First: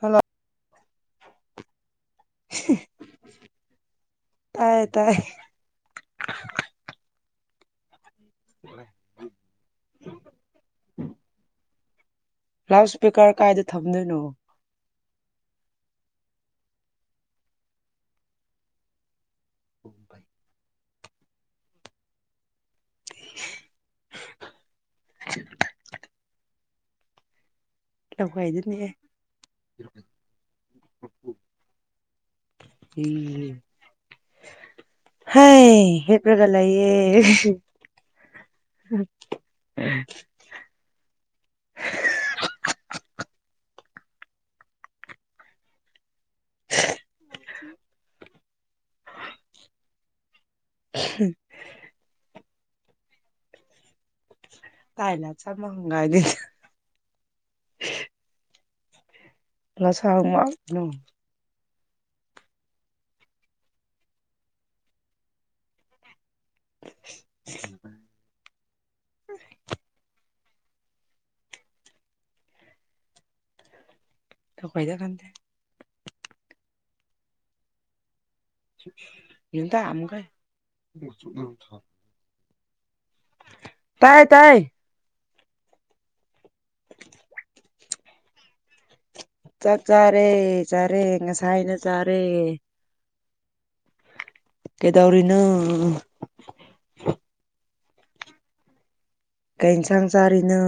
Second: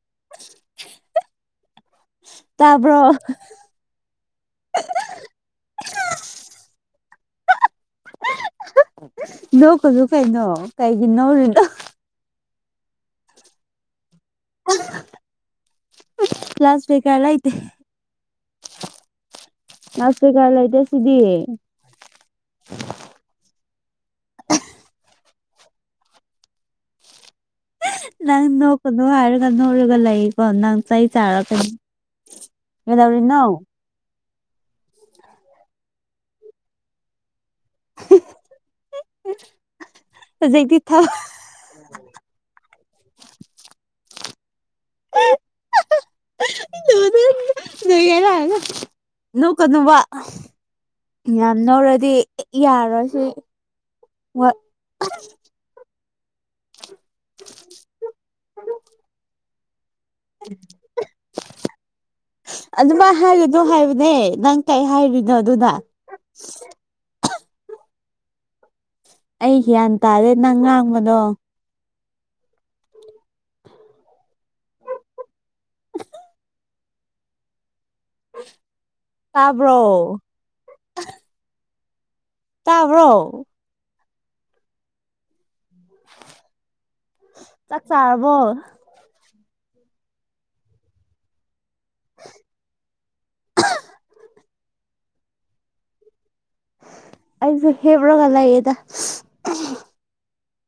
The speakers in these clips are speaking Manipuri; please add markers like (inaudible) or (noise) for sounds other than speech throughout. ꯍꯜꯂꯣ ꯇꯥꯕ꯭ꯔꯣ ꯇꯥꯏ ꯇꯥꯏ ꯅꯣꯛꯀꯅꯨ ꯀꯩꯅꯣ ꯀꯩꯒꯤ ꯅꯣꯛꯔꯤꯅꯣ ꯂꯥꯎꯠ ꯏꯁꯄꯤꯀꯔ ꯀꯥꯏꯗ ꯊꯝꯗꯣꯏꯅꯣ ꯀ꯭ꯂꯥꯁ ꯀ ꯂꯩꯇꯦ (unintelligible) (unintelligible) ꯂꯥꯎꯠ ꯏꯁꯄ꯭ꯤꯛꯀꯥꯔ ꯂꯩꯇꯦ ꯁꯤꯗꯤ ꯎ ꯊ ꯅꯪ ꯂꯝꯈꯩꯗꯅꯦ ꯅꯣꯛꯀꯅꯨ ꯍꯥꯏꯔꯒ ꯅꯣꯛꯔꯒ ꯂꯩꯀꯣ ꯅꯪ ꯆꯩ ꯆꯥꯔꯛꯀꯅꯤ ꯀꯩꯗꯧꯔꯤ ꯅꯣ ꯍꯥꯏ ꯍꯤꯞꯂꯒꯥ ꯂꯩꯌꯦ ꯍꯍ ꯍ ꯍꯧꯖꯤꯛꯇꯤ ꯊꯕꯛ ꯍ ꯍꯍ ꯍꯥꯍꯥꯍꯥ (inaudible) ꯂꯣꯏ ꯂꯥꯛ ꯅꯣꯛ ꯀꯅꯨꯕ ꯌꯥꯝ ꯅꯣꯀꯔꯥꯗꯤ ꯌꯥꯔꯣꯏꯁꯤ ꯇꯥꯏꯅ ꯆ ꯃꯒꯥꯏ ꯂꯩ ꯂ ꯁꯥ ꯃꯥꯛ ꯅꯨꯡ ꯑꯗꯨꯃꯥꯏ ꯍꯥꯏꯒꯥꯅꯣ ꯍꯥꯏꯕꯅꯦ ꯅꯪ ꯀꯔꯤ ꯍꯥꯏꯔꯤꯅꯣ ꯑꯗꯨꯅ ꯎ ꯑꯩ ꯒ꯭ꯌꯥꯟ ꯇꯥꯔꯦ ꯅꯪ ꯉꯥꯡꯕꯗꯣ ꯐꯥꯏꯗ ꯈꯪꯗꯦ ꯌꯦ ꯇꯥꯕ꯭ꯔꯣ ꯇ ꯑꯃ ꯀꯥꯏ ꯇꯥꯕ꯭ꯔꯣ ꯇꯥꯏ ꯇꯥꯏ ꯆꯥꯛ ꯆꯥꯔꯕꯣ ꯆꯥꯛ ꯆꯥꯔꯦ ꯆꯥꯔꯦ ꯉꯁꯥꯏꯅ ꯆꯥꯔꯦ ꯀꯩ ꯗꯧꯔꯤꯅꯣ ꯑꯩꯁꯨ ꯍꯤꯞꯔꯒꯥ ꯂꯩꯌꯦꯗꯥ ꯀꯩ ꯍꯦꯟꯁꯥꯡ ꯆꯥꯔꯤꯅꯣ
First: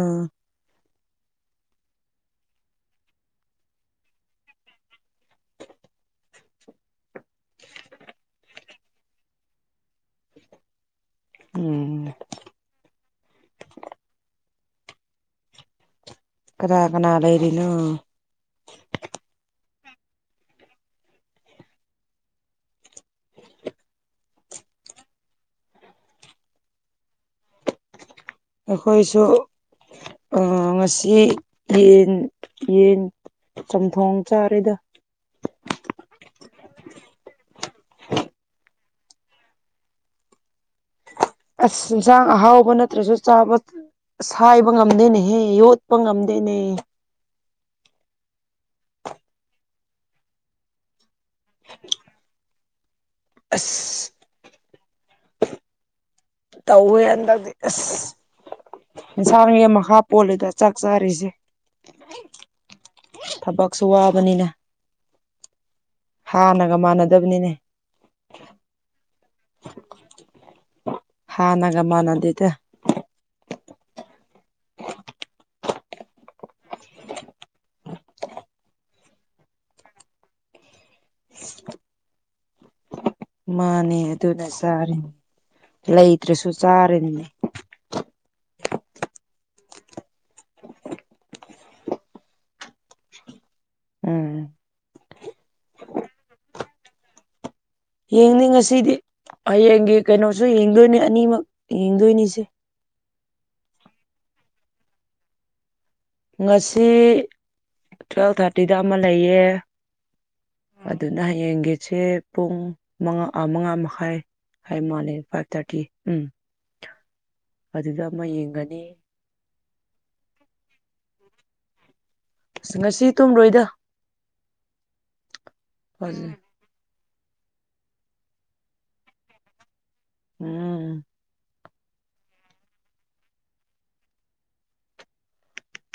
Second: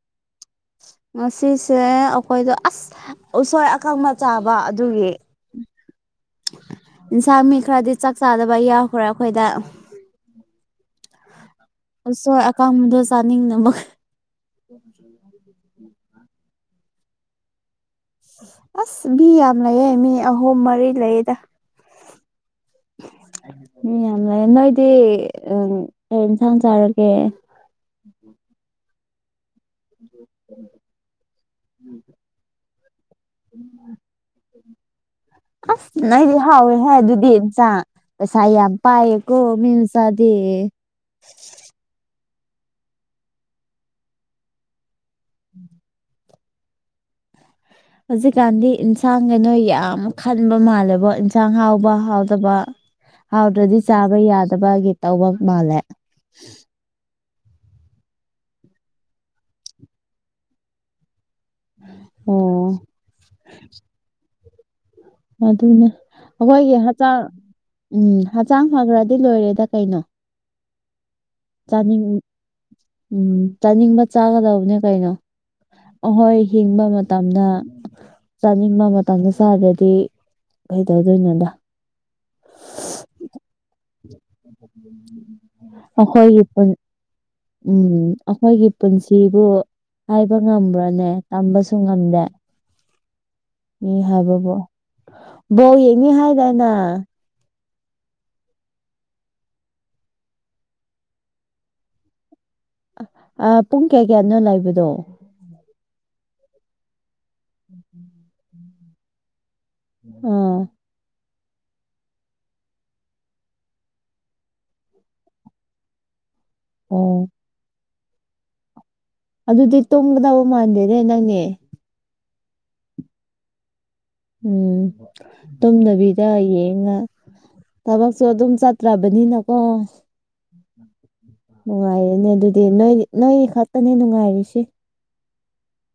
ꯉꯁꯤꯁꯦ ꯑꯩꯈꯣꯏꯗꯣ ꯑꯁ ꯎꯁꯣꯏ ꯑꯀꯪꯕ ꯆꯥꯕ ꯑꯗꯨꯒꯤ (inaudible) ꯏꯟꯁꯥꯡ ꯃꯤ ꯈꯔꯗꯤ ꯆꯥꯛ ꯆꯥꯗꯕ ꯌꯥꯎꯈ꯭ꯔꯦ ꯑꯩꯈꯣꯏꯗ ꯎꯝ ꯑꯁꯣꯏ ꯑꯀꯥꯕꯗꯣ ꯆꯥꯅꯤꯡꯅ ꯑꯃ ꯀꯅꯥ ꯀꯅꯥ ꯂꯩꯔꯤꯅꯣ ꯑꯁ ꯃꯤ ꯌꯥꯝ ꯂꯩꯌꯦ ꯃꯤ ꯑꯍꯨꯝ ꯃꯔꯤ ꯂꯩꯗ (unintelligible) ꯎꯝ ꯌꯥꯝ ꯂꯩꯔꯦ ꯅꯣꯏꯗꯤ ꯎ ꯀꯔꯤ ꯏꯟꯁꯥꯡ ꯆꯥꯔꯒꯦ ꯑꯩꯈꯣꯏꯁꯨ ꯉꯁꯤ ꯌꯦꯟ ꯌꯦꯟ ꯆꯝꯊꯣꯡ ꯆꯥꯔꯤꯗ ꯑꯁ ꯑꯩꯗꯤ ꯍꯥꯎꯋꯦ ꯍꯥꯏ ꯑꯗꯨꯗꯤ ꯏꯝꯆꯥ ꯄꯩꯁꯥ ꯌꯥꯝ ꯄꯥꯏꯌꯦꯀꯣ ꯃꯤ ꯃꯆꯥꯗꯤ (inaudible) ꯑꯁ ꯏꯟꯁꯥꯡ ꯑꯍꯥꯎꯕ ꯅꯠꯇ꯭ꯔꯁꯨ ꯆꯥꯕ ꯁꯥꯏꯕ ꯉꯝꯗꯦꯅꯦ ꯍꯦ ꯌꯣꯠꯄ ꯉꯝꯗꯦ ꯀꯅꯦ ꯍꯧꯖꯤꯛꯀꯥꯟꯗꯤ ꯏꯟꯁꯥꯡ ꯀꯩꯅꯣ ꯌꯥꯝ ꯈꯟꯕ ꯃꯥꯜꯂꯦꯕꯣ ꯏꯟꯁꯥꯡ ꯍꯥꯎꯕ ꯍꯥꯎꯗꯕ ꯍꯥꯎꯗ꯭ꯔꯗꯤ ꯑꯁ ꯆꯥꯕ ꯌꯥꯗꯕꯒꯤ ꯇꯧꯕ ꯃꯥꯜꯂꯦ ꯇꯧꯋꯦ ꯍꯟꯗꯛ ꯑꯁ ꯑꯦꯟꯁꯥꯡꯒꯤ ꯃꯈꯥ ꯄꯣꯜꯂꯦꯗꯥ ꯆꯥꯛ ꯆꯥꯔꯤꯁꯦ ꯑꯣ ꯊꯕꯛꯁꯨ ꯋꯥꯕꯅꯤꯅ ꯑꯗꯨꯅꯦ ꯍꯥꯟꯅꯒ ꯑꯩꯈꯣꯏꯒꯤ ꯍꯛꯆꯥꯡ ꯃꯥꯟꯅꯗꯕꯅꯤꯅꯦ ꯎꯝ ꯍꯛꯆꯥꯡ ꯐꯈ꯭ꯔ ꯗꯤ ꯂꯣꯏꯔꯦꯗ ꯀꯩꯅꯣ ꯍꯥꯟꯅꯒ ꯆꯥꯅꯤꯡ ꯃꯥꯟꯅꯗꯦꯗ ꯎꯝ ꯆꯥꯅꯤꯡꯕ ꯆꯥꯒꯗꯕꯅꯦ ꯀꯩꯅꯣ ꯑꯍꯣꯏ ꯍꯤꯡꯕ ꯃꯇꯝꯗ ꯆꯥꯅꯤꯡꯕ ꯃꯇꯝꯗ ꯁꯥꯥꯗꯗꯤ ꯀꯩꯗꯧꯗꯣꯏꯅꯣꯗ ꯃꯥꯅꯦ ꯑꯗꯨꯅ ꯆꯥꯔꯤꯅꯤ ꯑꯩꯈꯣꯏꯒꯤ ꯂꯩꯇ꯭ꯔꯁꯨ ꯆꯥꯔꯤꯅꯤ ꯎꯝ ꯑꯩꯈꯣꯏꯒꯤ ꯄꯨꯟꯁꯤꯕꯨ ꯍꯥꯏꯕ ꯉꯝꯕ꯭ꯔꯅꯦ ꯇꯝꯕꯁꯨ ꯉꯝꯗꯦ ꯏ ꯎꯝ ꯍꯥꯏꯕꯕꯣ ꯕꯣ ꯌꯦꯡꯅꯤ ꯍꯥꯏꯗꯥꯏꯅ ꯌꯦꯡꯅꯤ ꯉꯁꯤꯗꯤ ꯍꯌꯦꯡꯒꯤ ꯀꯩꯅꯣꯁꯨ ꯌꯦꯡꯗꯣꯏꯅꯤ ꯑꯅꯤꯃꯛ ꯌꯦꯡꯗꯣꯏꯅꯤꯁꯦ ꯑ ꯄꯨꯡ ꯀꯌꯥ ꯀꯌꯥꯅꯣ ꯂꯥꯛꯕꯗꯣ ꯉꯁꯤ ꯎꯝꯝ ꯑꯗꯨꯏꯗ ꯑꯃ ꯂꯩꯌꯦ ꯑꯥ ꯌꯦꯡꯒꯁꯦ ꯄꯨꯡ ꯃꯉꯥ ꯃꯉꯥ ꯃꯈꯥꯏ ꯐꯥꯏꯚ ꯃꯥꯅꯤꯡ ꯐꯥꯏꯚ ꯊꯥꯔꯇꯤ ꯎꯝ ꯎꯝ ꯑꯗꯨꯗ ꯑꯃ ꯌꯦꯡꯒꯅꯤ ꯑꯗꯨꯗꯤ ꯇꯨꯝꯒꯗꯕ ꯃꯥꯟꯗꯦꯔꯦ ꯅꯪꯅꯦ ꯑꯁ ꯉꯁꯤ ꯇꯨꯝꯔꯣꯏꯗ ꯎꯝ ꯇꯨꯝꯗꯕꯤꯗ ꯐꯖꯩ ꯌꯦꯡꯉ ꯊꯕꯛꯁꯨ ꯑꯗꯨꯝ ꯆꯠꯇ꯭ꯔꯕꯅꯤꯅꯀꯣ ꯎꯝ ꯅꯨꯡꯉꯥꯏꯔꯅꯦ ꯑꯗꯨꯗꯤ ꯅꯣꯏ ꯅꯣꯏꯒꯤ ꯈꯛꯇꯅꯦ ꯅꯨꯡꯉꯥꯏꯔꯤꯁꯤ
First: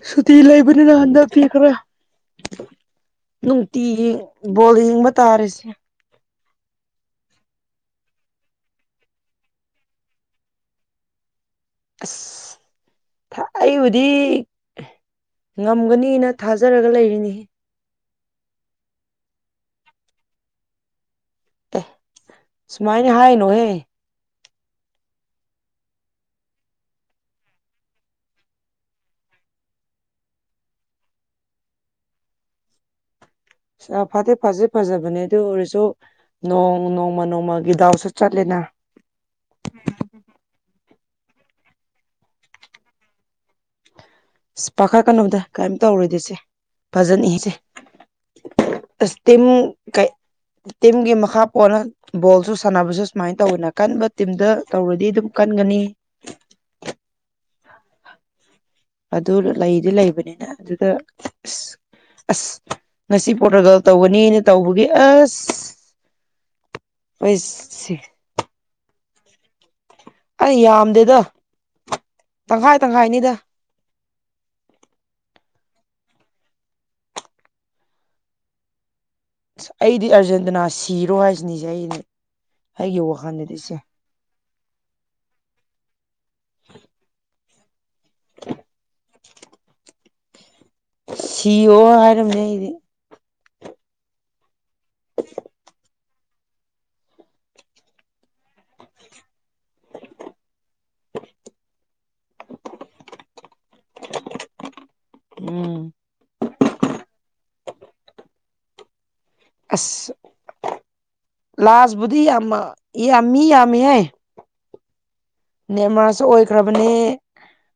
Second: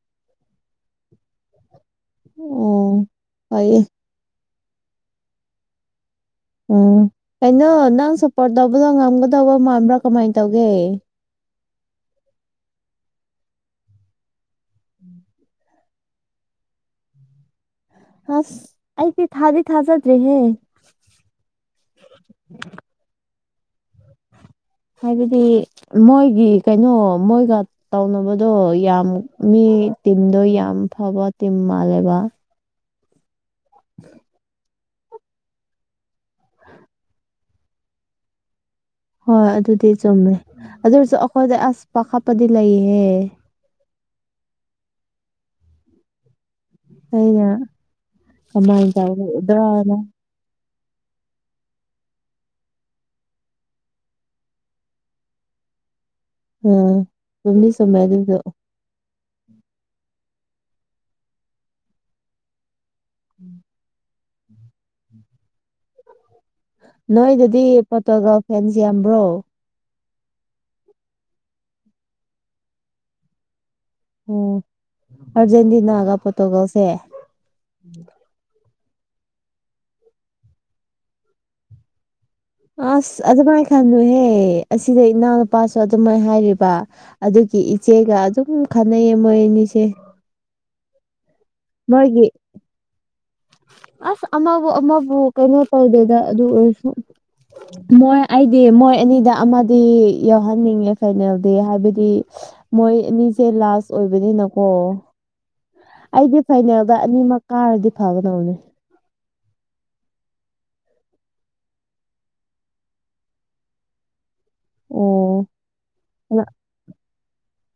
ꯁꯨꯇꯤ ꯂꯩꯕꯅꯤꯅ ꯍꯟꯗꯛꯇꯤ ꯈꯔ ꯑꯣ ꯐꯩꯌꯦ ꯅꯨꯡꯇꯤ ꯣꯜ ꯌꯦꯡꯕ ꯇꯥꯔꯤꯁꯦ ꯎꯝ ꯀꯩꯅꯣ ꯅꯪ ꯁꯞꯄꯣꯔꯠ ꯇꯧꯕꯗꯣ ꯉꯝꯒꯗꯧꯕ ꯃꯥꯟꯕ꯭ꯔꯥ ꯀꯃꯥꯏꯅ ꯇꯧꯒꯦ ꯑꯁ ꯑꯩꯕꯨꯗꯤ ꯎꯝ ꯉꯝꯒꯅꯤꯅ ꯊꯥꯖꯔꯒ ꯂꯩꯔꯤꯅꯤ ꯍꯁ ꯑꯗꯤ ꯊ ꯍꯗꯤ ꯊ ꯍꯥꯖꯗ꯭ꯔꯔꯤ ꯍꯦ ꯁꯨꯃꯥꯏꯅꯦ ꯍꯥꯏ ꯅꯣꯍꯦ ꯍꯥꯏꯕꯗꯤ ꯃꯣꯏꯒꯤ ꯀꯩꯅꯣ ꯃꯣꯏꯒ ꯇꯧꯅꯕꯗꯣ ꯌꯥꯝ ꯃꯤ ꯇꯤꯤꯟꯗꯣ ꯌꯥꯝ ꯐꯕ ꯇꯤꯝ ꯃꯥꯜꯂꯦꯕ ꯐꯇꯦ ꯐꯖꯦ ꯐꯖꯕꯅꯦ ꯑꯗꯨ ꯑꯣꯏꯔꯁꯨ ꯅꯣꯡ ꯅꯣꯡꯃ ꯅꯣꯡꯃꯒꯤ ꯗꯥꯎꯁꯨ ꯆꯠꯂꯦꯅ ꯍꯣꯏ ꯑꯗꯨꯗꯤ ꯆꯨꯝꯃꯦ ꯑꯗꯨ ꯑꯣꯏꯔꯁꯨ ꯑꯩꯈꯣꯏꯗ ꯑꯁ ꯄ ꯈꯥꯞꯄꯗꯤ ꯂꯩꯍꯦ ꯄꯥꯈꯠ ꯀꯩꯅꯣꯗ ꯀꯩꯝ ꯇꯧꯔꯨꯗꯤꯁꯦ ꯐꯖꯅꯤ ꯑꯩꯅ ꯏꯁꯦ ꯀꯃꯥꯏꯅ ꯑꯁꯇꯝ ꯇꯧꯗ꯭ꯔꯅ ꯀꯩ ꯇꯤꯝꯒꯤ ꯃꯈꯥ ꯄꯣꯟꯅ ꯕꯣꯜꯁꯨ ꯁꯥꯟꯅꯕꯁꯨ ꯁꯨꯃꯥꯏꯅ ꯇꯧꯋꯦꯅ ꯀꯟꯕ ꯇꯤꯝꯗ ꯇꯧꯔꯗꯤ ꯑꯗꯨꯝ ꯀꯟꯒꯅꯤ ꯁꯝꯅꯤ ꯁꯃꯥꯏꯗꯁꯨ ꯑꯗꯨ ꯂꯩꯗꯤ ꯂꯩꯕꯅꯤꯅ ꯑꯗꯨꯗ ꯑꯁ ꯑꯁ ꯉꯁꯤ ꯄꯣꯔꯇꯣꯒꯥꯜ ꯇꯧꯒꯅꯤꯅ ꯇꯧꯕꯒꯤ ꯑꯁ ꯑꯩ ꯅꯣꯏꯗꯗꯤ ꯄꯣꯇꯒꯜ ꯐꯦꯟꯁ ꯌꯥꯝꯕ꯭ꯔꯣ ꯑꯩ ꯌꯥꯝꯗꯦꯗ ꯇꯪꯈꯥꯏ ꯇꯪꯈꯥꯏꯅꯤꯗ ꯎꯝ ꯑꯔꯖꯦꯟꯇꯤꯅꯥꯒ ꯄꯣꯔꯇꯨꯒꯜꯁꯦ ꯑꯁ ꯑꯩꯗꯤ ꯑꯥꯔꯖꯦꯟꯇꯤꯅꯥ ꯁꯤꯔꯣ ꯍꯥꯏꯁꯤꯅꯦ ꯑꯩꯗꯤ ꯑꯩꯒꯤ ꯑꯁ ꯑꯗꯨ ꯋꯥꯈꯜꯗꯗꯤ ꯃꯥꯅꯦ ꯁꯦ ꯈꯥꯟ ꯍꯦ ꯍ ꯁꯤꯗ ꯏꯅ ꯄꯥꯁ ꯑꯗꯨꯝꯥꯏꯅ ꯍꯥꯏꯔꯤꯕ ꯑꯗꯨꯒꯤ ꯏꯆꯦꯒ ꯑꯗꯨꯝ ꯈꯟꯅꯩꯌꯦ ꯃꯣꯏ ꯑꯅꯤꯁꯦ ꯁꯤ ꯑꯣ ꯃꯣꯏꯒꯤ ꯍꯥꯏꯔꯝꯅꯦ ꯑꯩꯗꯤ ꯑꯁ ꯑꯃꯕꯨ ꯑꯃꯕꯨ ꯀꯩꯅꯣ ꯇꯧꯗꯦꯗ ꯑꯗꯨ ꯑꯣꯏꯔꯁꯨ ꯃꯣꯏ ꯑꯩꯗꯤ ꯃꯣꯏ ꯑꯅꯤꯗ ꯑꯃꯗꯤ ꯌꯥꯎꯍꯟꯅꯤꯡꯉꯦ ꯐꯥꯏꯅꯦꯜꯗꯤ ꯍꯥꯏꯕꯗꯤ ꯃꯣꯏ ꯃꯤꯁꯦ ꯂꯥꯁ ꯑꯣꯏꯕꯅꯤꯅꯀꯣ ꯎꯝ ꯑꯩꯗꯤ ꯐꯥꯏꯅꯦꯜꯗ ꯑꯅꯤꯃꯛ ꯀꯥꯔꯗꯤ ꯐꯒꯅꯧꯅꯦ ꯑꯁ ꯂꯥꯁꯕꯨꯗꯤ ꯌꯥꯝ ꯌꯥꯝꯃꯤ ꯌꯥꯝꯃꯤꯍꯦ ꯑꯣ ꯅꯦꯃꯥꯔꯁꯨ ꯑꯣꯏꯈ꯭ꯔꯕꯅꯦ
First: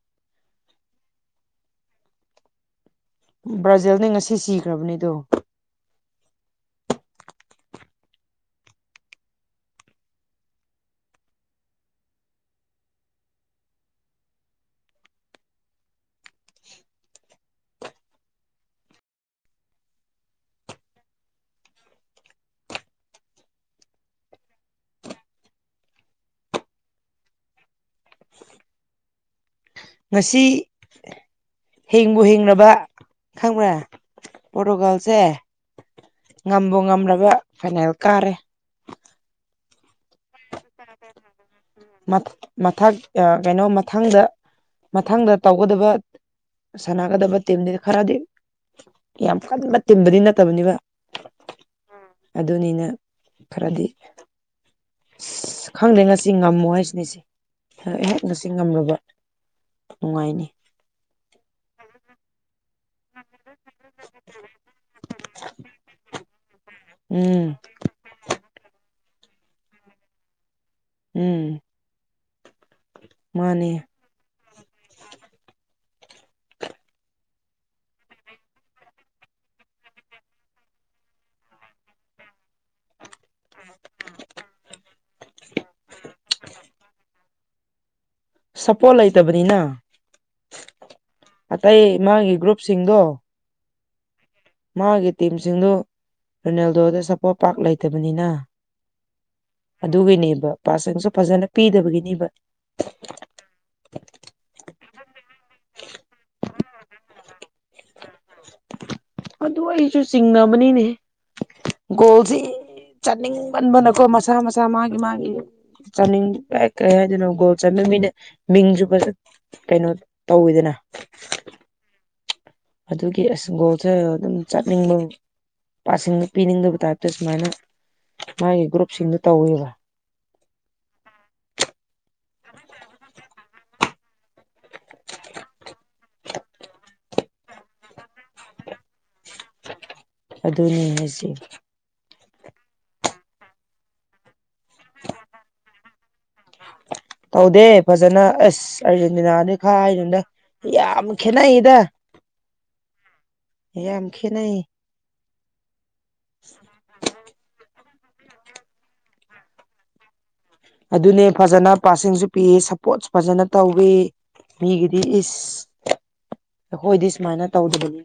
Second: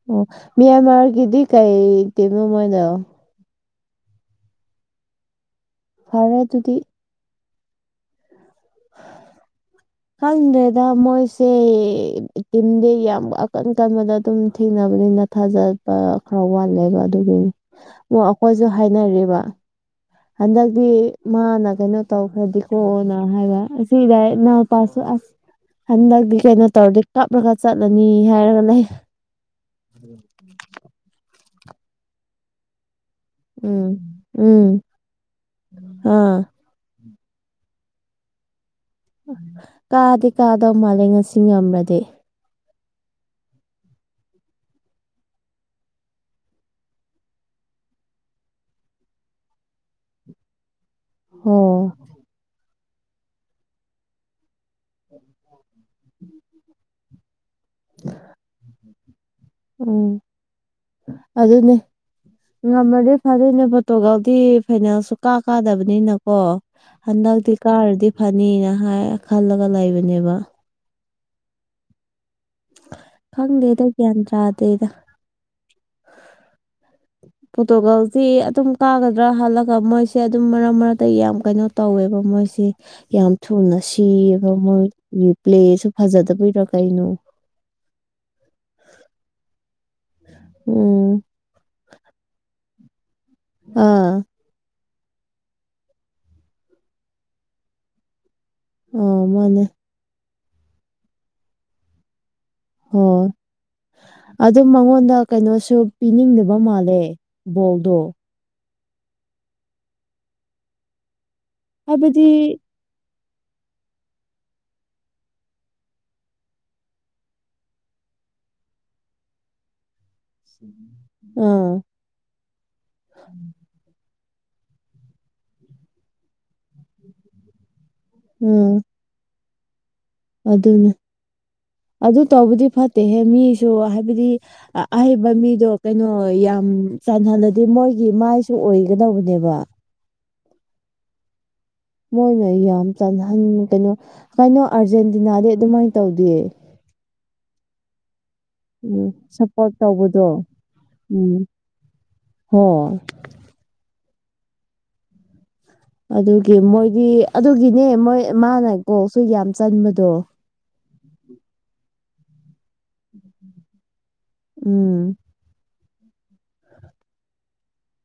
ꯑꯣ ꯃꯌꯥꯃꯥ ꯀꯗꯤ ꯀꯥꯏ ꯇꯃ ꯃꯗ ꯕ꯭ꯔꯥꯖꯤꯜꯅꯤ ꯉꯁꯤ ꯁꯤꯈ꯭ꯔꯕꯅꯤꯗꯣ ꯐꯔꯦ ꯑꯗꯨꯗꯤ (inaudible) ꯈꯪꯗ꯭ꯔꯦꯗ ꯃꯣꯏꯁꯦ ꯇꯤꯝꯗꯤ ꯌꯥꯝ ꯑꯀꯟ ꯀꯟꯕꯗ ꯑꯗꯨꯝ ꯊꯦꯡꯅꯕꯅꯤꯅ ꯊꯥꯖꯕ ꯈꯔ ꯋꯥꯠꯂꯦꯒ ꯑꯗꯨꯒꯤꯅꯤ ꯑꯣ ꯑꯩꯈꯣꯏꯁꯨ ꯍꯥꯏꯅꯔꯤꯕ ꯍꯟꯗꯛꯇꯤ ꯃꯥꯅ ꯀꯩꯅꯣ ꯇꯧꯈ꯭ꯔꯗꯤꯀꯣꯅ ꯍꯥꯏꯕ ꯑꯁꯤꯗ ꯏꯎꯄꯥ ꯑꯁ ꯍꯟꯗꯛꯇꯤ ꯀꯩꯅꯣ ꯇꯧꯔꯗꯤ ꯀꯥꯞꯂꯒ ꯆꯠꯂꯅꯤ ꯍꯥꯏꯔꯒ ꯂꯩ ꯎꯝ ꯉꯁꯤ ꯍꯤꯡꯕꯨ ꯍꯤꯡꯅꯕ ꯈꯪꯕ꯭ꯔꯥ ꯎꯝ ꯎꯝ ꯄꯣꯔꯇꯣꯒꯥꯜꯁꯦ ꯑꯥ ꯉꯝꯕꯣ ꯉꯂ ꯏ ꯐꯩꯅꯜ ꯀꯥꯔꯦ ꯀꯥꯗꯦ ꯀꯥꯗꯧ ꯃꯥꯜꯂꯦ ꯉꯁꯤ ꯉꯃꯗꯤ ꯃꯊꯛ ꯀꯩꯅꯣ ꯃꯊꯪꯗ ꯃꯊꯪꯗ ꯇꯧꯒꯗꯕ ꯁꯥꯟꯅꯒꯗꯕ ꯇꯤꯝꯅꯤ ꯈꯔꯗꯤ ꯌꯥꯝ ꯀꯟꯕ ꯇꯤꯕꯨꯗꯤ ꯅꯠꯇꯕꯅꯤꯕ ꯍꯣ ꯑꯗꯨꯅꯤꯅ ꯈꯔꯗꯤ ꯈꯪꯗ꯭ꯔꯦ ꯉꯁꯤ ꯉꯝꯃꯣ ꯍꯥꯏꯁꯤꯅꯤꯁꯦꯍꯦꯛ ꯉꯁꯤ ꯉꯝꯂꯕ ꯎꯝ ꯅꯨꯡꯉꯥꯏꯅꯤ ꯑꯗꯨ ꯑꯗꯨꯅꯦ ꯉꯝꯃꯗꯤ ꯐꯗꯣꯏꯅꯦ ꯐꯣꯇꯣꯒꯗꯤ ꯐꯥꯏꯅꯥꯜꯁꯨ ꯀꯥ ꯀꯥꯗꯕꯅꯤꯅꯀꯣ ꯎꯝ ꯍꯟꯗꯛꯇꯤ ꯀꯥꯔꯗꯤ ꯐꯅꯤꯅ ꯍꯥꯏ ꯈꯜꯂꯒ ꯂꯩꯕꯅꯦꯕ ꯎꯝ ꯃꯥꯅꯦ ꯈꯪꯗꯦꯗ ꯒ꯭ꯌꯥꯟ ꯇ꯭ꯔꯥꯗꯩꯗ ꯄꯣꯇꯣꯒꯜꯁꯤ ꯑꯗꯨꯝ ꯀꯥꯒꯗ꯭ꯔꯥ ꯍꯥꯜꯂꯒ ꯃꯣꯏꯁꯦ ꯑꯗꯨꯝ ꯃꯔꯛ ꯃꯔꯛꯇ ꯌꯥꯝ ꯀꯩꯅꯣ ꯇꯧꯋꯦꯕ ꯃꯣꯏꯁꯤꯦ ꯌꯥꯝ ꯊꯨꯅ ꯁꯤꯕ ꯃꯣꯏ ꯄ꯭ꯂꯦꯁꯨ ꯐꯖꯗꯕꯤꯔꯥ ꯀꯩꯅꯣ ꯁꯄꯣꯔꯠ ꯂꯩꯇꯕꯅꯤꯅ ꯎꯝ ꯑꯇꯩ ꯃꯥꯒꯤ ꯒ꯭ꯔꯨꯞ ꯁꯤꯁꯤꯡꯒ ꯑꯥ ꯃꯥꯒꯤ ꯇꯤꯝꯁꯤꯡꯗꯨ ꯔꯣꯅꯥꯜꯗꯣꯗ ꯁꯞꯄꯣꯔꯠ ꯄꯥꯛ ꯂꯩꯇꯕꯅꯤꯅ ꯑ ꯃꯥꯅꯦ ꯄꯥꯁꯤꯡꯁꯨ ꯐꯖꯅ ꯄꯤꯗꯕꯒꯤꯅꯦꯕ ꯍ ꯑꯗꯨꯗ ꯃꯉꯣꯟ ꯗ ꯀꯩꯅꯣꯁꯨ ꯄꯤꯅꯤꯡꯗꯕ ꯃꯥꯜꯂꯦ ꯕꯣꯛꯗꯣ ꯑꯗꯨ ꯑꯩꯁꯨ ꯆꯤꯡꯉꯅꯕꯅꯤꯅꯦ ꯍꯥꯏꯕꯗꯤ ꯆꯥꯅꯤꯡꯃꯟꯕꯅꯀꯣ ꯃꯁꯥ ꯃꯁꯥ ꯃꯥꯒꯤ ꯃꯥꯒꯤ ꯆꯥꯅꯤꯡ ꯀꯩ ꯍꯥꯏꯗꯣꯏꯅꯣ ꯒꯣꯜ ꯆꯃꯤ ꯃꯤꯅ ꯃꯤꯡꯁꯨ ꯐꯁ ꯀꯩꯅꯣ ꯇꯧꯋꯤꯗꯅ ꯑꯥ ꯑꯗꯨꯒꯤꯪꯒꯣꯁ ꯑꯗꯨꯝ ꯆꯠꯅꯤꯡꯕ ꯄꯥꯁꯤꯡꯗ ꯄꯤꯅꯤꯡꯗꯕ ꯇꯥꯏꯞꯇ ꯁꯨꯃꯥꯏꯅ ꯃꯥꯒꯤ ꯎꯝ ꯒ꯭ꯔꯨꯞꯁꯤꯡꯗꯨ ꯇꯧꯋꯦꯕ ꯑꯗꯨꯅꯦ ꯑꯗꯨ ꯇꯧꯕꯗꯤ ꯐꯠꯇꯦꯍꯦ ꯃꯤꯁꯨ ꯍꯥꯏꯕꯗꯤ ꯑꯍꯩꯕ ꯃꯤꯗꯣ ꯀꯩꯅꯣ ꯌꯥꯝ ꯆꯥꯟꯍꯜꯂꯗꯤꯦ ꯃꯣꯏꯒꯤ ꯃꯥꯏꯁꯨ ꯑꯣꯏꯒꯗ ꯇꯧꯕꯅꯦꯕ ꯑꯗꯨꯅꯤ ꯍꯥꯏꯁꯦ ꯃꯣꯏꯅ ꯌꯥꯝ ꯆꯜꯍꯟ ꯀꯩꯅꯣ ꯀꯩꯅꯣ ꯑꯥꯔꯖꯦꯟꯇꯤꯅꯥꯗꯤ ꯑꯗꯨꯃꯥꯏꯅ ꯇꯧꯗꯦ ꯍꯧꯗꯦ ꯐꯖꯅ ꯑꯁ ꯎꯝ ꯑꯥꯔꯖꯦꯟꯇꯤꯅꯥꯅꯦ ꯁꯞꯄꯣꯔꯠ ꯈꯥꯏ ꯅꯣꯗ ꯇꯧꯕꯗꯣ ꯌꯥꯝ ꯎꯝ ꯈꯦꯠꯅꯩꯗ ꯍꯣꯏ ꯦꯅ ꯑꯗꯨꯒꯤ ꯃꯣꯏꯗꯤ ꯑꯗꯨꯒꯤꯅꯦ ꯃꯣꯏ ꯃꯥꯅ ꯀꯣꯛ ꯁꯨ ꯌꯥꯝ ꯆꯟꯕꯗꯣ ꯑꯗꯨꯅꯦ ꯐꯖꯅ ꯄꯥꯔꯁꯤꯡꯁꯨ ꯄꯤ ꯁꯞꯄꯣꯔꯠꯁꯨ ꯐꯖꯅ ꯇꯧꯋ ꯃꯤꯒꯤꯗꯤ ꯎꯝ ꯏꯁ ꯑꯩꯈꯣꯏꯗꯤ ꯁꯨꯃꯥꯏꯅ ꯇꯧꯗꯕꯅꯤ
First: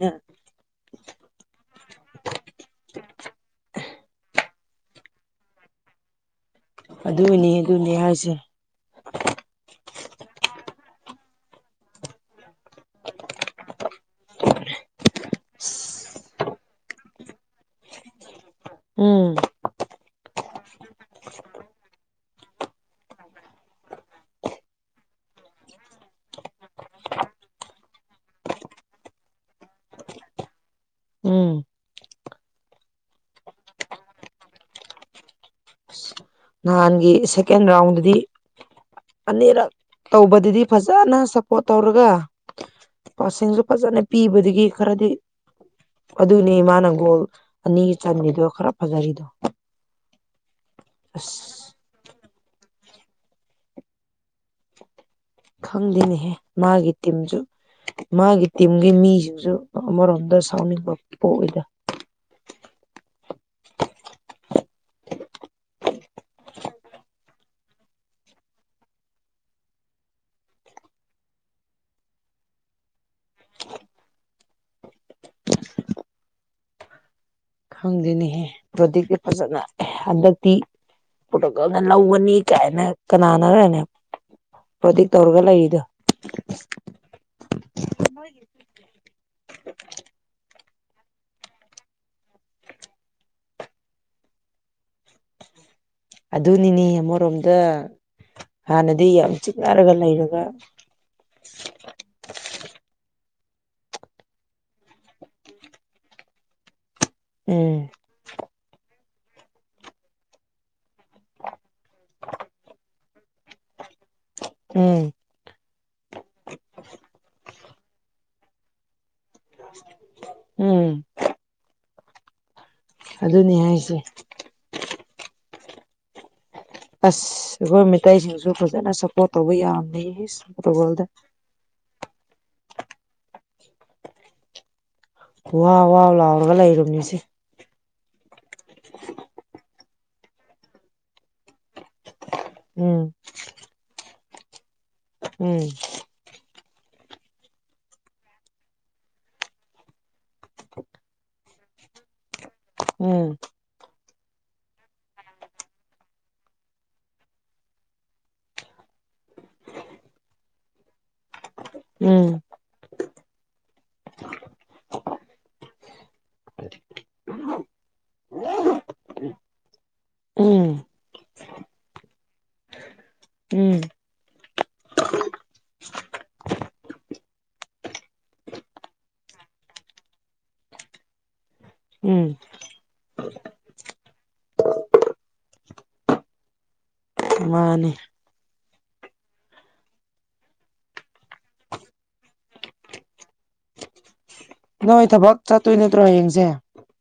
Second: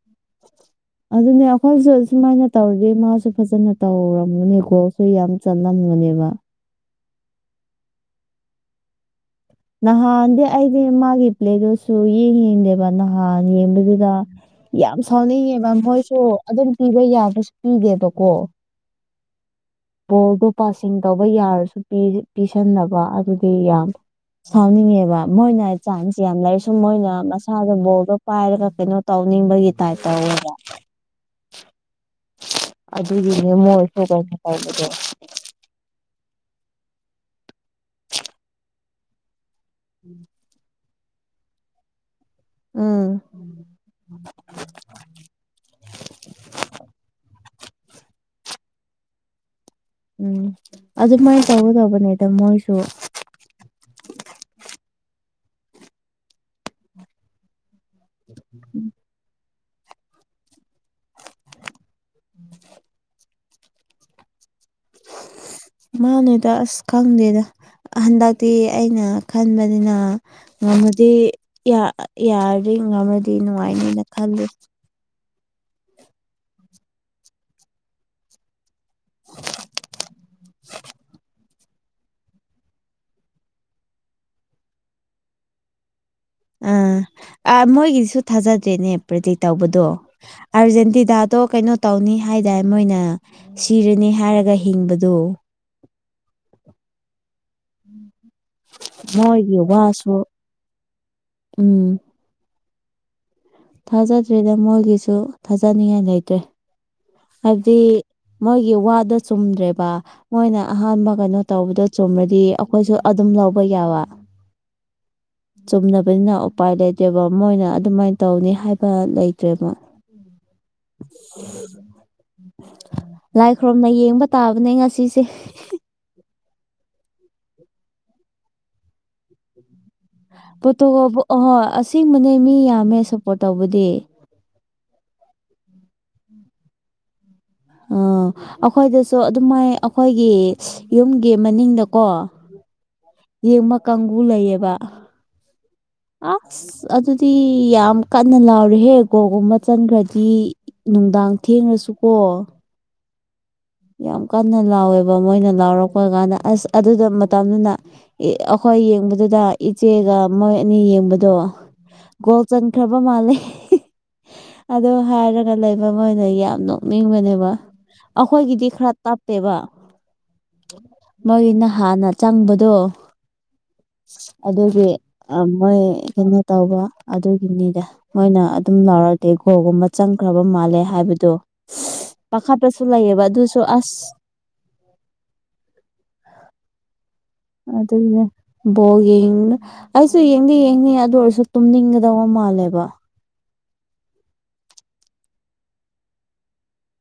ꯑꯗꯨꯅꯦ ꯑꯩꯈꯣꯏꯁꯨ ꯁꯨꯃꯥꯏꯅ ꯇꯧꯔꯗꯤ ꯃꯥꯁꯨ ꯐꯖꯅ ꯇꯧꯔꯝꯝꯕꯅꯦ ꯒꯣꯜꯁꯨ ꯌꯥꯝ ꯆꯜꯂꯝꯂꯅꯦꯕ ꯑꯗꯨꯏꯅꯤ ꯑꯗꯨꯅꯤ ꯍꯥꯏꯁꯦ ꯅꯍꯥꯟꯗꯤ ꯑꯩꯗꯤ ꯃꯥꯒꯤ ꯄ꯭ꯂꯦꯗꯨꯁꯨ ꯌꯦꯡ ꯌꯦꯡꯗꯦꯕ ꯅꯍꯥꯟ ꯌꯦꯡꯕꯗꯨꯗ ꯌꯥꯝ ꯁꯥꯎꯅꯤꯡꯉꯦꯕꯦꯝ ꯍꯣꯏꯁꯨ ꯑꯗꯨꯝ ꯄꯤꯕ ꯌꯥꯕꯁꯨ ꯄꯤꯗꯦꯕꯀꯣ ꯎꯝ ꯕꯣꯜꯗꯣ ꯄꯥꯁꯤꯡ ꯇꯧꯕ ꯌꯥꯔꯁꯨ ꯄꯤꯁꯟꯅꯕ ꯑꯗꯨꯗꯤ ꯌꯥꯝ ꯁꯥꯎꯅꯤꯡꯉꯦꯕ ꯃꯣꯏꯅ ꯆꯥꯟꯁ ꯌꯥꯝ ꯂꯩ ꯁꯨꯝ ꯃꯣꯏꯅ ꯃꯁꯥꯗ ꯕꯣꯜꯗꯣ ꯄꯥꯏꯔꯒ ꯀꯩꯅꯣ ꯇꯧ ꯅꯤꯡꯕꯒꯤꯠꯇꯥꯏ ꯇ ꯍꯒ ꯎꯝ ꯑꯗꯨꯒꯤꯅꯦ ꯃꯣꯏꯁꯨ ꯀꯥꯏꯥꯏꯕꯗ ꯅꯍꯥꯟꯒꯤ ꯁꯦꯀꯦꯟ ꯔꯥꯎꯟꯗꯗꯤ ꯑꯅꯤꯔꯛ ꯇꯧꯕꯗꯗꯤ ꯐ ꯐꯖꯅ ꯁꯞꯄꯣꯔꯠ ꯇꯧꯔꯒ ꯎꯝ ꯄꯁꯤꯡꯁꯨ ꯐꯖꯅ ꯄꯤꯕꯗꯒꯤ ꯈꯔꯗꯤ ꯑꯗꯨꯅꯤ ꯃꯥꯅ ꯒꯣꯜ ꯑꯅꯤ ꯆꯟꯕꯤꯗꯣ ꯈꯔ ꯐꯖꯔꯤꯗꯣ ꯎꯝ ꯑꯗꯨꯃꯥꯏꯅ ꯑꯁ ꯇꯧꯒꯗꯧꯕꯅꯦꯗ ꯃꯣꯏꯁꯨ ꯈꯪꯗꯦꯅꯦꯍꯦ ꯃꯥꯒꯤ ꯇꯤꯝꯁꯨ ꯃꯥꯒꯤ ꯇꯤꯝꯒꯤ ꯃꯤꯁꯤꯡꯁꯨ ꯑꯃꯔꯣꯝꯗ ꯁꯥꯎꯅꯤꯡꯕ ꯄꯣꯛꯏꯗ ꯃꯥꯅꯦꯗ ꯑꯁ ꯈꯪꯗꯦꯗ ꯍꯟꯗꯛꯇꯤ ꯑꯩꯅ ꯈꯟꯕꯅꯤꯅ ꯌꯥꯔ ꯉꯃꯗꯤ ꯅꯨꯡꯉꯥꯏꯅꯦꯅ ꯈꯜꯂꯤ ꯈꯪꯗꯦꯅꯤꯍꯦ ꯄ꯭ꯔꯗꯤꯛꯇꯤ ꯐꯖꯅ ꯍꯟꯗꯛꯇꯤ ꯅ ꯂꯧꯒꯅꯤ ꯀꯥꯏꯅ ꯀꯅꯥꯅꯔ꯭ꯔꯅꯦ ꯄ꯭ꯔꯣꯗꯤꯛ ꯇꯧꯔꯒ ꯂꯩꯔꯤꯗꯣ ꯑꯥ ꯑ ꯃꯣꯏꯒꯤꯗꯤꯁꯨ ꯊꯥꯖꯗ꯭ꯔꯦꯅꯦ ꯄ꯭ꯔꯤꯗꯤꯛ ꯇꯧꯕꯗꯣ ꯑꯥꯔꯖꯦꯟꯇꯤꯅꯥꯗꯣ ꯀꯩꯅꯣ ꯇꯧꯅꯤ ꯍꯥꯏꯗꯥ ꯃꯣꯏꯅ ꯁꯤꯔꯅꯤ ꯍꯥꯏꯔꯒ ꯍꯤꯡꯕꯗ ꯑꯗꯨꯅꯤꯅꯦ ꯑꯃꯔꯣꯝꯗ ꯍꯥꯟꯅꯗꯤ ꯌꯥꯝ ꯃꯣꯏꯒꯤ ꯆꯤꯛꯅꯔꯒ ꯋꯥꯁꯨ ꯂꯩꯔꯒ ꯎꯝ (inaudible) ꯊꯥꯖꯗ꯭ꯔꯤꯗ ꯃꯣꯏꯒꯤꯁꯨ ꯊꯥꯖꯅꯤꯡꯉꯥꯏ ꯂꯩꯇ꯭ꯔꯦ ꯎꯝ ꯍꯥꯏꯕꯗꯤ ꯃꯣꯏꯒꯤ ꯋꯥꯗꯣ ꯆꯨꯝꯗ꯭ꯔꯦꯕ ꯃꯣꯏꯅ ꯑꯍꯥꯟꯕ ꯀꯩꯅꯣ ꯇꯧꯕꯗꯣ ꯆꯨꯝꯔꯗꯤ ꯑꯩꯈꯣꯏꯁꯨ ꯑꯗꯨꯝ ꯂꯧꯕ ꯌꯥꯕ ꯎꯝ ꯆꯨꯝꯅꯕꯅꯤꯅ ꯎꯄꯥꯏ ꯂꯩꯇꯦꯕ ꯃꯣꯏꯅ ꯑꯗꯨꯃꯥꯏꯅ ꯇꯧꯅꯤ ꯍꯥꯏꯕ ꯂꯩ ꯆꯦꯃ ꯎꯝ ꯂꯥꯏ ꯑꯗꯨꯅꯤ ꯈꯨꯔꯨꯝꯝꯅ ꯍꯥꯏꯁꯦ ꯌꯦꯡꯕ ꯇꯥꯕꯅꯦ ꯉꯁꯤꯁꯦ ꯑꯁ ꯑꯩꯈꯣꯏ ꯃꯩꯇꯩꯁꯤꯡꯁꯨ ꯐꯖꯅ ꯁꯞꯄꯣꯔꯠ ꯇꯧꯕ ꯌꯥꯝꯃꯤ ꯄꯣꯠꯇꯣ ꯑꯍ ꯑꯁꯦꯡꯕꯅꯦ ꯃꯤ ꯌꯥꯝꯃꯦ ꯁꯞꯄꯣꯔꯠ ꯇꯧꯕꯗꯤ ꯋꯥ ꯋꯥ ꯂꯥꯎꯔꯒ ꯂꯩꯔꯕꯅꯤ ꯁꯤꯦ ꯑ ꯑꯩꯈꯣꯏꯗꯁꯨ ꯑꯗꯨꯃꯥꯏ ꯑꯩꯈꯣꯏꯒꯤ ꯌꯨꯝꯒꯤ ꯃꯅꯤꯡꯗꯀꯣ ꯎꯝ ꯌꯦꯡꯕ ꯀꯥꯡꯕꯨ ꯂꯩꯌꯦꯕ ꯎꯝ ꯑꯁ ꯑꯗꯨꯗꯤ ꯌꯥꯝ ꯀꯟꯅ ꯂꯥꯎꯔꯦꯍꯦ ꯒꯣꯒꯨꯝꯕ ꯆꯟꯈ꯭ꯔꯗꯤ ꯅꯨꯡꯗꯥꯡ ꯊꯦꯡꯂꯁꯨꯀꯣ ꯎꯝ ꯌꯥꯝ ꯀꯟꯅ ꯂꯥꯎꯋꯦꯕ ꯃꯣꯏꯅ ꯂꯥꯎꯔꯛꯄ ꯀꯥꯟꯗ ꯑꯁ ꯑꯗꯨꯗ ꯃꯇꯝꯗꯨꯅ ꯑꯩꯈꯣꯏ ꯌꯦꯡꯕꯗꯨꯗ ꯏꯆꯦꯒ ꯃꯣꯏ ꯑꯅꯤ ꯌꯦꯡꯕꯗꯣ ꯎꯝ ꯒꯣꯜ ꯆꯟꯈ꯭ꯔꯕ ꯃꯥꯜꯂꯦ ꯑꯗꯨ ꯍꯥꯏꯔꯒ ꯂꯩꯐꯝ ꯃꯣꯏꯅ ꯌꯥꯝ ꯅꯣꯛꯅꯤꯡꯕꯅꯦꯕ ꯑꯩꯈꯣꯏꯒꯤꯗꯤ ꯈꯔ ꯇꯞꯄꯦꯕ ꯎꯝ ꯃꯣꯏꯅ ꯍꯥꯟꯅ ꯆꯪꯕꯗꯣ ꯎꯝ ꯑꯗꯨꯒꯤ ꯃꯣꯏ ꯀꯩꯅꯣ ꯇꯧꯕ ꯑꯗꯨꯒꯤꯅꯤꯗ ꯃꯣꯏꯅ ꯑꯗꯨꯝ ꯂꯥꯎꯔ ꯒꯣꯜ ꯒꯨꯝꯕꯥ ꯆꯪꯈꯔꯥꯕ ꯃꯥꯜꯂꯦ ꯍꯥꯏꯕꯗꯣ ꯎꯝ ꯄꯈꯠꯄꯁꯨ ꯂꯩꯌꯦꯕ ꯑꯗꯨꯁꯨ ꯑꯁ ꯃꯥꯅꯦ ꯑꯗꯨꯅꯦ ꯕꯣꯜ ꯌꯦꯡ ꯑꯩꯁꯨ ꯌꯦꯡꯗꯤ ꯌꯦꯡꯅꯤ ꯑꯗꯨ ꯑꯣꯏꯔꯁꯨ ꯇꯨꯝꯅꯤꯡꯒꯗꯧꯕ ꯃꯥꯜꯂꯦꯕ ꯅꯣꯏ ꯊꯕꯛ ꯆꯠꯇꯣꯏ ꯅꯠꯇ꯭ꯔꯣ ꯍꯌꯦꯡꯁꯦ